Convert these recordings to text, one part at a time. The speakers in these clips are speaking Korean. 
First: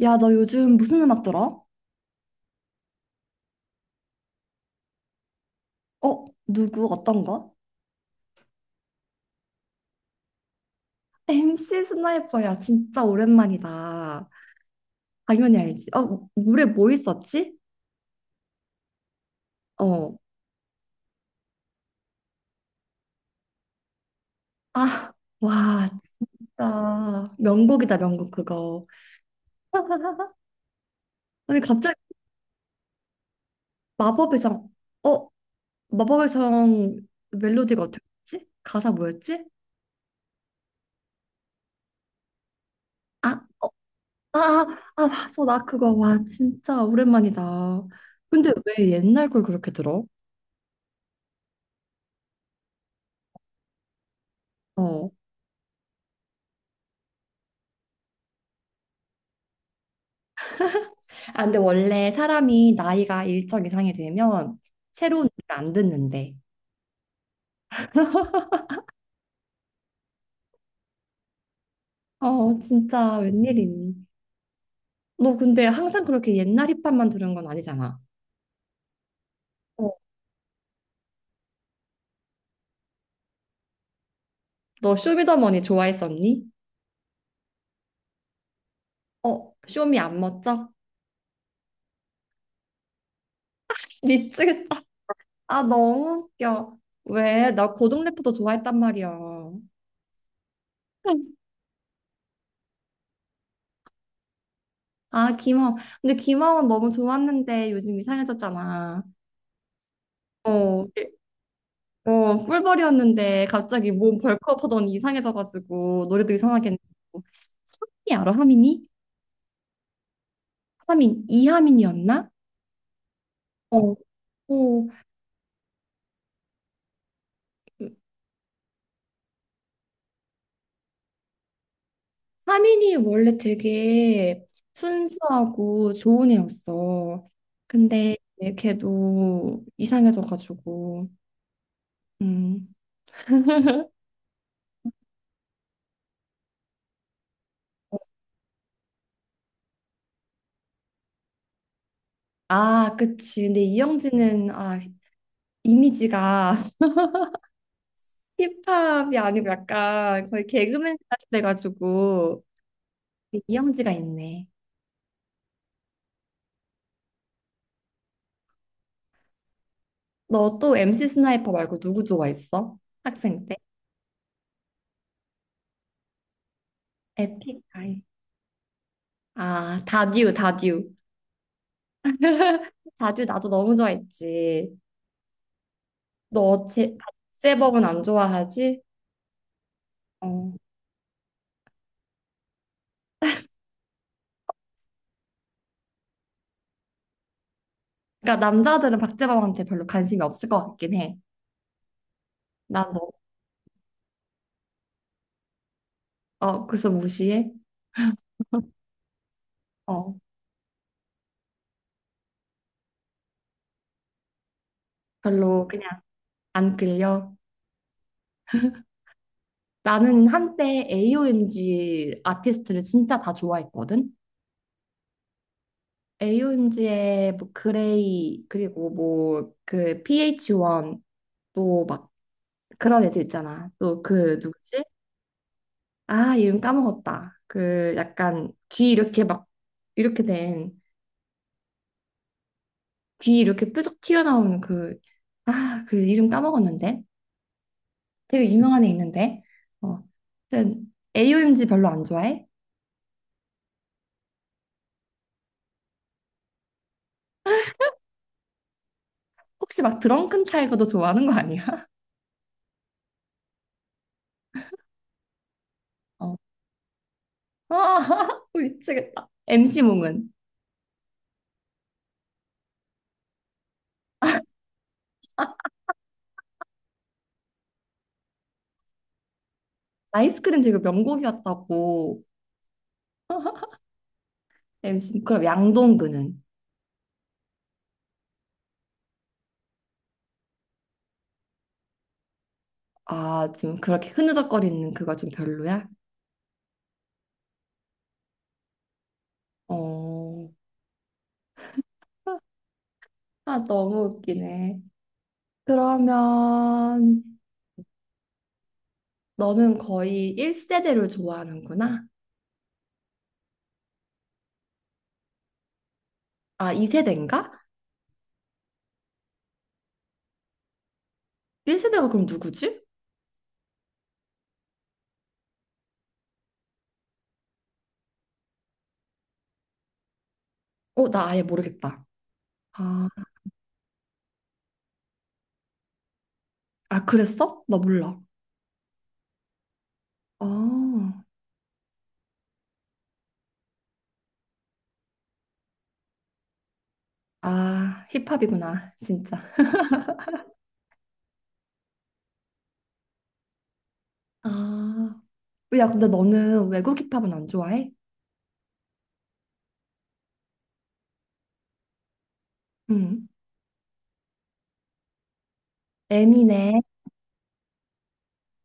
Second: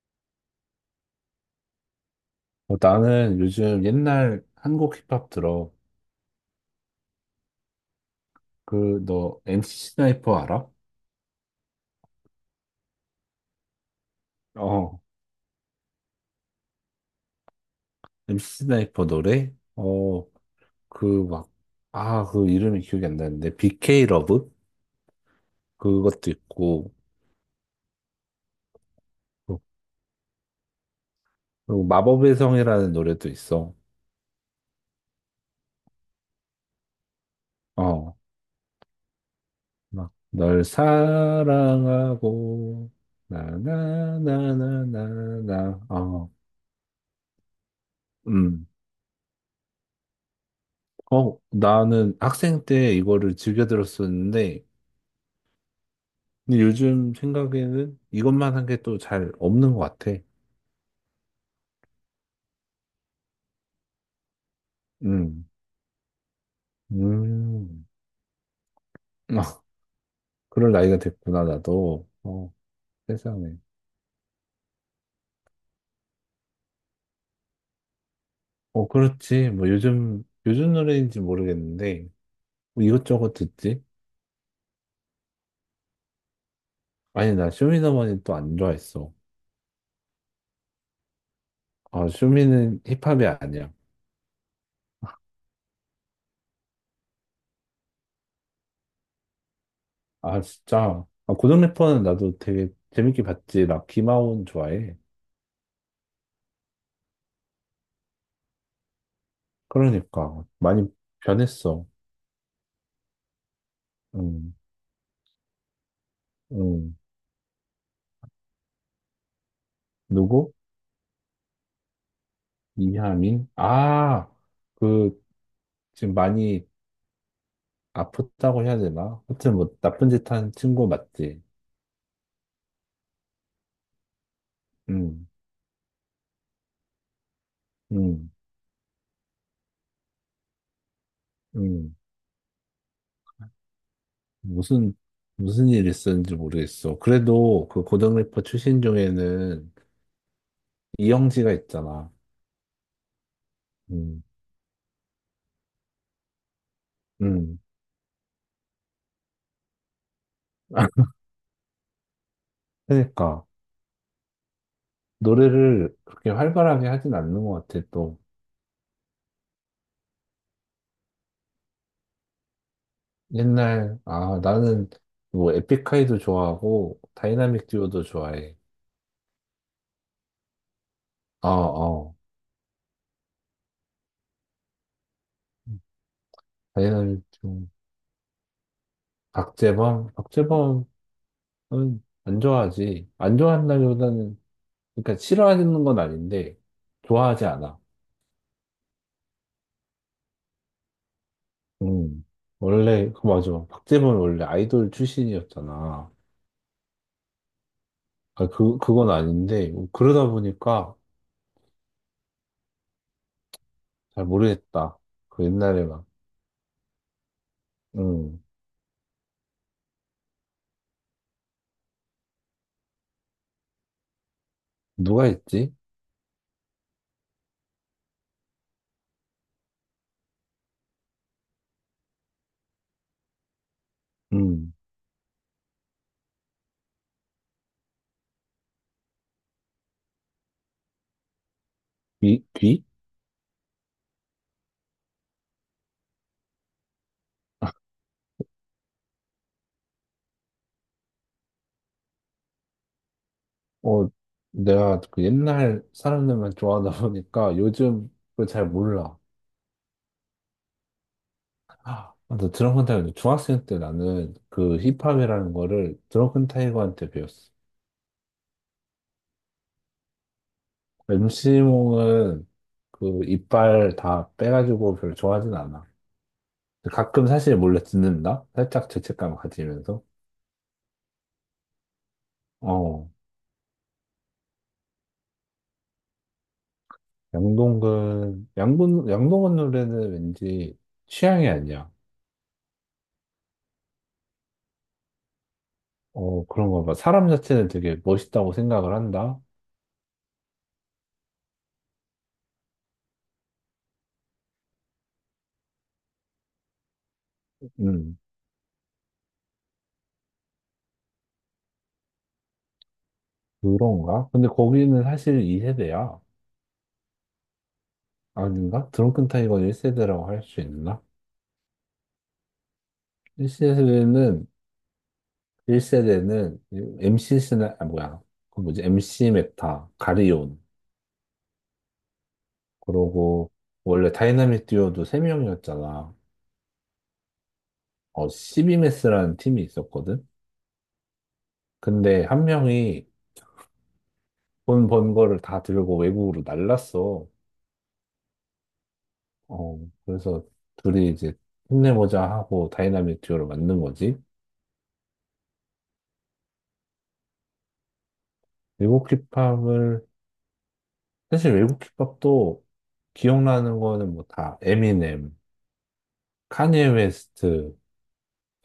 야, 너 요즘 무슨 음악 들어? 어, 나는 요즘 옛날 한국 힙합 들어. 어? 누구? 어떤 거? 그, 너, MC 스나이퍼 알아? MC 스나이퍼야, 진짜 오랜만이다. 어. 당연히 알지. 어, 노래 뭐 있었지? MC 스나이퍼 노래? 어. 어, 그 막, 아, 그 이름이 기억이 안 나는데. BK 러브? 아, 와, 그것도 있고, 진짜. 명곡이다, 명곡 그거. 근데 그리고 갑자기 마법의 성이라는 노래도 있어. 마법의 성, 어? 마법의 성 멜로디가 어떻게 어, 지 가사 뭐였지? 막, 널 사랑하고, 아, 어, 아, 아, 아, 맞아, 나 나나나나나나. 그거. 와, 어, 진짜 오랜만이다. 근데 음. 왜 옛날 걸 그렇게 들어? 어, 나는 학생 때 이거를 즐겨 들었었는데, 어. 근데 요즘 생각에는 이것만 한 게 또 잘 없는 것 같아. 아, 근데 원래 사람이 나이가 일정 이상이 되면 새로운 음, 일을 안 듣는데. 음, 아, 그럴 나이가 됐구나, 나도. 어, 어, 진짜 세상에. 웬일이니? 너 근데 항상 그렇게 옛날 힙합만 들은 건 아니잖아. 어, 그렇지. 뭐 어. 요즘 노래인지 모르겠는데, 뭐 이것저것 듣지? 너 쇼미더머니 좋아했었니? 아니, 나 쇼미더머니 또 안 좋아했어. 어, 쇼미 안 멋져? 아, 쇼미는 힙합이 아니야. 미치겠다. 아, 너무 웃겨. 왜? 나 고등 래퍼도 좋아했단 말이야. 아, 진짜. 아, 고등 래퍼는 나도 되게 재밌게 봤지. 나 김하온 좋아해. 아, 김하원. 근데 김하원 너무 좋았는데 요즘 이상해졌잖아. 그러니까. 많이 어, 변했어. 어, 꿀벌이었는데 갑자기 몸 음, 벌크업 하더니 이상해져가지고 노래도 이상하게 음. 했고 하민이 알아? 하민이? 누구? 하민 이하민이었나? 이하민? 어, 아, 어. 그, 지금 많이 아프다고 해야 되나? 하여튼 뭐, 나쁜 짓 한 친구 맞지? 하민이 원래 되게 응, 순수하고 좋은 애였어. 근데 응, 걔도 이상해져가지고 응. 음. 무슨, 무슨 일 있었는지 모르겠어. 그래도 그 어, 고등 래퍼 출신 중에는 이영지가 있잖아. 아, 그치. 근데 응, 이영지는 이미지가 응. 힙합이 아니고 약간 거의 개그맨 같이 돼가지고 그러니까, 이영지가 있네. 노래를 그렇게 활발하게 하진 않는 것 같아, 또. 너 또 MC 스나이퍼 말고 누구 좋아했어? 학생 때? 아, 나는 뭐, 에픽하이도 좋아하고, 에픽 다이나믹 아이. 듀오도 좋아해. 아, 다듀, 다듀. 어, 어. 다듀 나도 너무 좋아했지. 너 제, 다이나믹 듀오. 박재범은 안 좋아하지? 박재범? 어. 박재범은 안 좋아하지. 안 좋아한다기보다는, 그러니까 싫어하는 건 아닌데, 좋아하지 않아. 그러니까 남자들은 박재범한테 별로 관심이 없을 것 같긴 해. 음. 난 너, 원래, 그 맞아. 박재범이 원래 아이돌 출신이었잖아. 어, 그래서 무시해? 아, 그건 아닌데, 어, 그러다 보니까 잘 모르겠다. 그 별로 옛날에 그냥 막, 안 끌려. 음. 나는 한때 AOMG 아티스트를 진짜 다 좋아했거든? 누가 있지? AOMG의 뭐 그레이, 그리고 뭐 그 PH1 또막 그런 애들 있잖아. 또 그 음. 누구지? 아, 이름 까먹었다. 그 약간 귀 이렇게 막 이렇게 된 귀? 귀? 귀 이렇게 뾰족 튀어나오는 그 아, 그 이름 까먹었는데. 되게 유명한 애 있는데. 어. 하여튼 AOMG 별로 안 좋아해? 어, 내가 그 옛날 사람들만 좋아하다 보니까 요즘 그걸 잘 몰라. 혹시 막 드렁큰 타이거도 좋아하는 거 아니야? 아, 맞아. 드럼 큰 타이거 중학생 때 나는 그 힙합이라는 거를 드럼 어. 큰 타이거한테 배웠어. 아, 미치겠다. MC 몽은 MC몽은 그 이빨 다 빼가지고 별로 좋아하진 않아. 가끔 사실 몰래 듣는다? 살짝 죄책감 가지면서. 아이스크림 되게 명곡이었다고. 어, MC 그럼 양동근은? 양동근 노래는 왠지 취향이 아니야. 아, 지금 그렇게 흐느적거리는 그거 좀 별로야? 어, 그런가 봐. 사람 자체는 되게 멋있다고 생각을 한다? 어. 아, 너무 웃기네. 그러면 음, 너는 거의 1세대를 좋아하는구나. 그런가? 근데 거기는 사실 2세대야. 아, 2세대인가? 아닌가? 드렁큰 타이거는 1세대라고 할 수 있나? 1세대가 그럼 누구지? 1세대는, 1세대는 아, 뭐야. 그 뭐지? MC 메타, 가리온. 어, 나 아예 모르겠다. 아, 그러고, 원래 다이나믹 듀오도 3명이었잖아. 아, 그랬어? 나 몰라. 어, CBMS라는 팀이 있었거든? 아, 근데 한 명이 돈 번 거를 다 들고 외국으로 날랐어. 아, 힙합이구나, 진짜. 어, 그래서 둘이 이제 힘내보자 하고 다이나믹 듀오를 만든 거지. 아, 야, 근데 너는 외국 힙합은 안 좋아해? 외국 힙합을, 사실 외국 힙합도 응. 기억나는 거는 뭐 다 에미넴, 에미네, 카니에 웨스트,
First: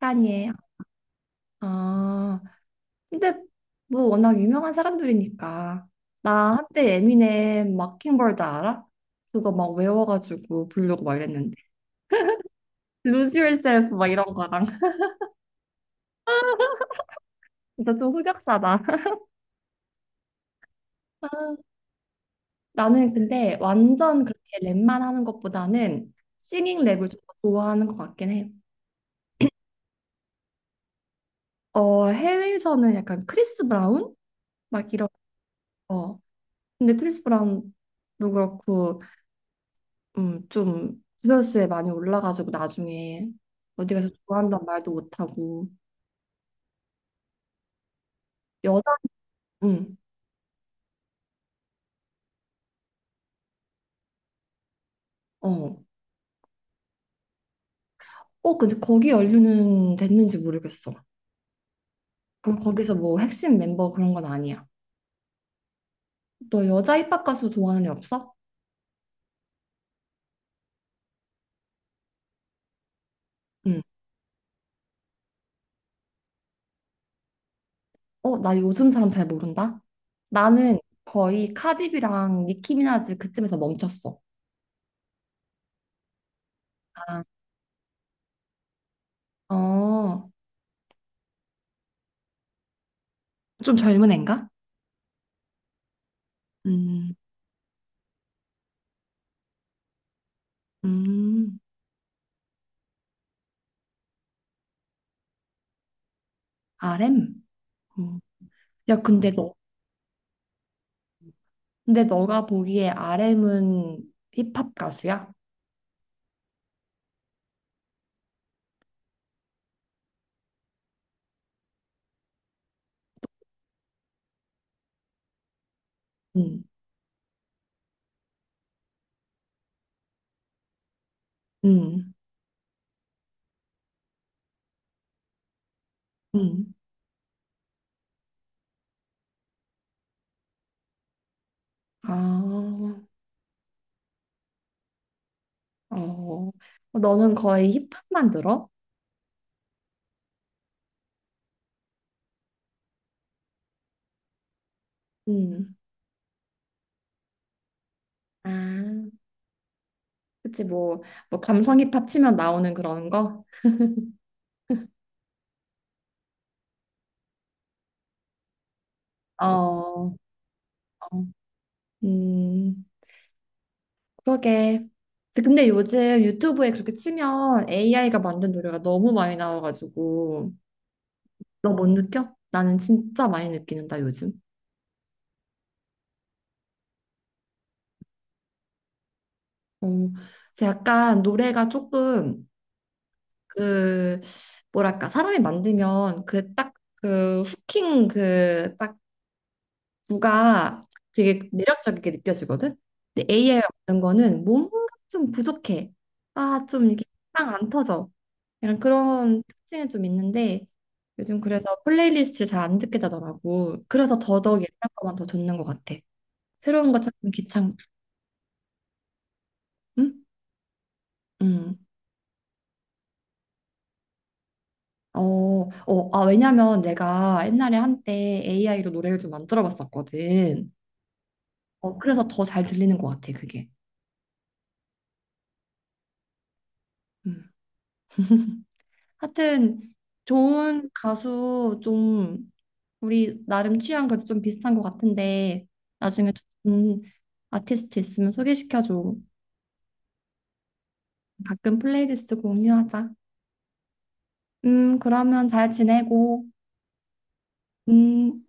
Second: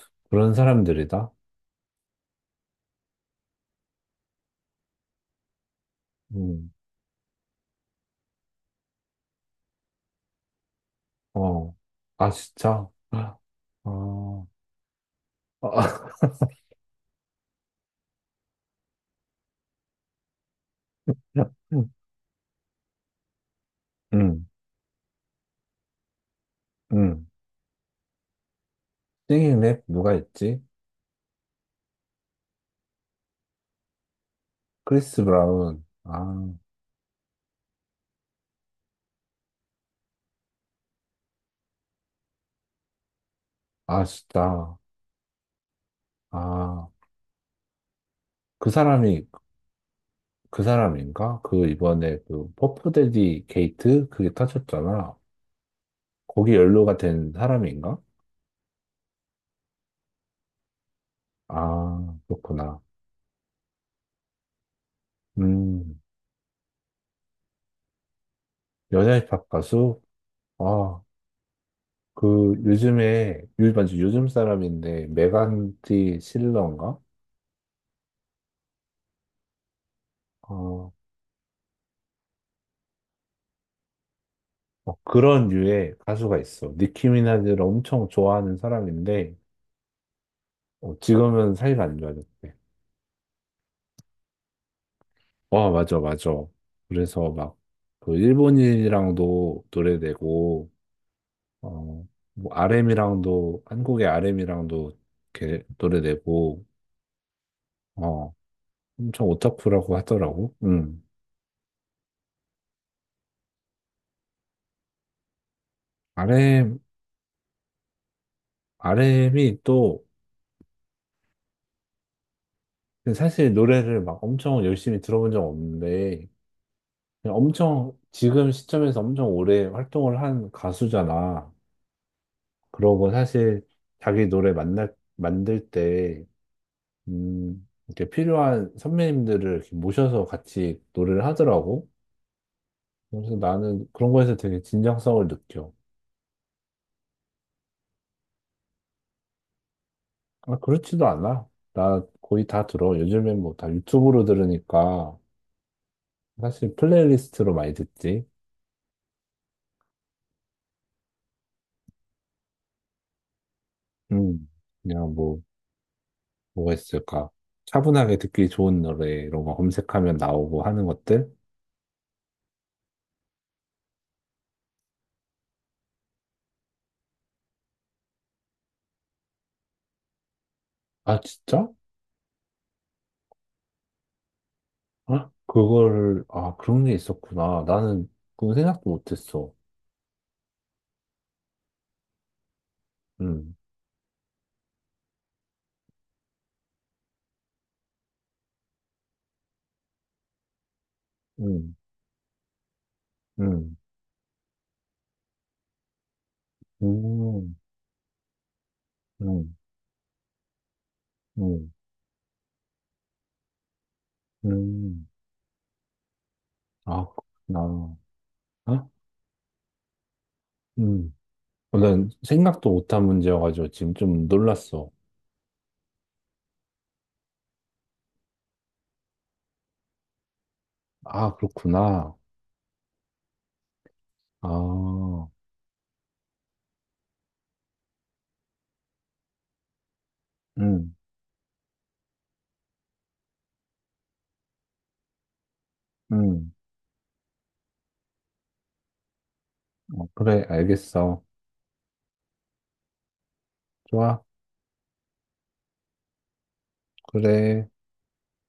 카니에. 그런 사람들이다? 아, 근데 뭐 워낙 유명한 사람들이니까 나 음, 한때 에미넴 마킹버드 알아? 그거 막 외워가지고 부르고 막 이랬는데 어. 아, 진짜? Lose 아, Yourself 막 이런 어. 거랑 아, 진짜 좀 흑역사다 아, 나는 근데 완전 그렇게 음, 랩만 하는 것보다는 싱잉 랩을 좀 음. 더 좋아하는 것 같긴 해. 싱잉 랩 누가 있지? 어, 해외에서는 약간 크리스 브라운? 막 이런 크리스 브라운. 거. 아, 근데 크리스 브라운도 그렇고 좀 스트레스에 많이 올라가지고 나중에 어디 아, 가서 좋아한다는 진짜. 말도 못하고 아, 그 여자 사람이, 음, 그 사람인가? 그 이번에 그 퍼프데디 게이트? 그게 터졌잖아. 어. 거기 연루가 된 사람인가? 어, 근데 거기 연류는 됐는지 모르겠어. 아, 그 그렇구나. 거기서 뭐 핵심 멤버 그런 건 아니야. 음, 너 여자 힙합 가수 좋아하는 애 없어? 여자 힙합 가수? 아, 그 요즘에 요 응. 맞지 요즘 사람인데 메간디 실러인가? 어, 나 요즘 사람 잘 모른다. 나는 어, 거의 카디비랑 니키미나즈 그쯤에서 멈췄어. 어, 그런 류의 가수가 있어. 니키 아, 미나즈를 엄청 좋아하는 사람인데 어, 어, 지금은 사이가 안 좋아졌대. 좀 젊은 애인가? 와 맞아 맞아. 음, 그래서 막 그 일본인이랑도 노래 내고 음, 어, 뭐 RM이랑도 한국의 RM이랑도 이렇게 노래 내고 RM? 음. 어, 야, 엄청 근데 너 오타쿠라고 하더라고. 음. 근데 너가 보기에 RM은 힙합 가수야? r 엠 RM이 또 근데 사실 노래를 막 엄청 열심히 들어본 적 없는데, 응, 그냥 엄청 지금 시점에서 엄청 오래 활동을 한 가수잖아. 응, 그러고 사실 자기 노래 만들 때, 응. 이렇게 필요한 선배님들을 이렇게 모셔서 같이 노래를 하더라고. 아, 그래서 나는 그런 거에서 되게 진정성을 느껴. 어. 너는 거의 힙합만 들어? 아, 그렇지도 않아. 나 거의 다 들어. 요즘엔 뭐 다 유튜브로 들으니까 응. 사실 플레이리스트로 많이 듣지. 아, 그치, 뭐, 뭐, 감성 힙합 치면 나오는 그런 거? 음, 그냥 뭐. 뭐가 있을까? 차분하게 듣기 좋은 노래 어, 이런 거 어. 검색하면 나오고 하는 것들? 음, 그러게. 근데 요즘 유튜브에 그렇게 치면 AI가 만든 노래가 너무 많이 나와가지고, 아, 진짜? 너 못 느껴? 나는 진짜 많이 느끼는다, 요즘. 아, 그런 게 있었구나. 나는 그건 생각도 못했어. 어, 그래서 약간 노래가 조금 음, 그 뭐랄까 사람이 만들면 그 딱 그 후킹 그 딱 구가 되게 음, 매력적이게 느껴지거든. 근데 AI 음, 없는 거는 뭔가 좀 부족해. 아, 좀 이렇게 빵 음, 안 터져. 약간 그런 음, 특징이 좀 있는데 요즘 음, 그래서 플레이리스트를 잘 안 듣게 되더라고. 그래서 더더욱 옛날 음. 거만 더 듣는 것 같아. 새로운 거 아, 찾는 귀찮고. 그렇구나. 아, 응? 음. 응. 어, 난 생각도 못한 문제여가지고 지금 좀 놀랐어. 어, 어, 아, 왜냐면 내가 옛날에 한때 AI로 노래를 좀 만들어 봤었거든. 아, 어, 그렇구나. 그래서 더 잘 들리는 것 같아, 그게. 아, 음. 하여튼, 좋은 음, 가수 좀, 우리 나름 취향 그래도 좀 비슷한 것 같은데, 나중에 음. 좋은 아티스트 있으면 소개시켜줘. 어, 그래, 알겠어. 가끔 플레이리스트 공유하자. 좋아, 그러면 잘 지내고, 그래. 음.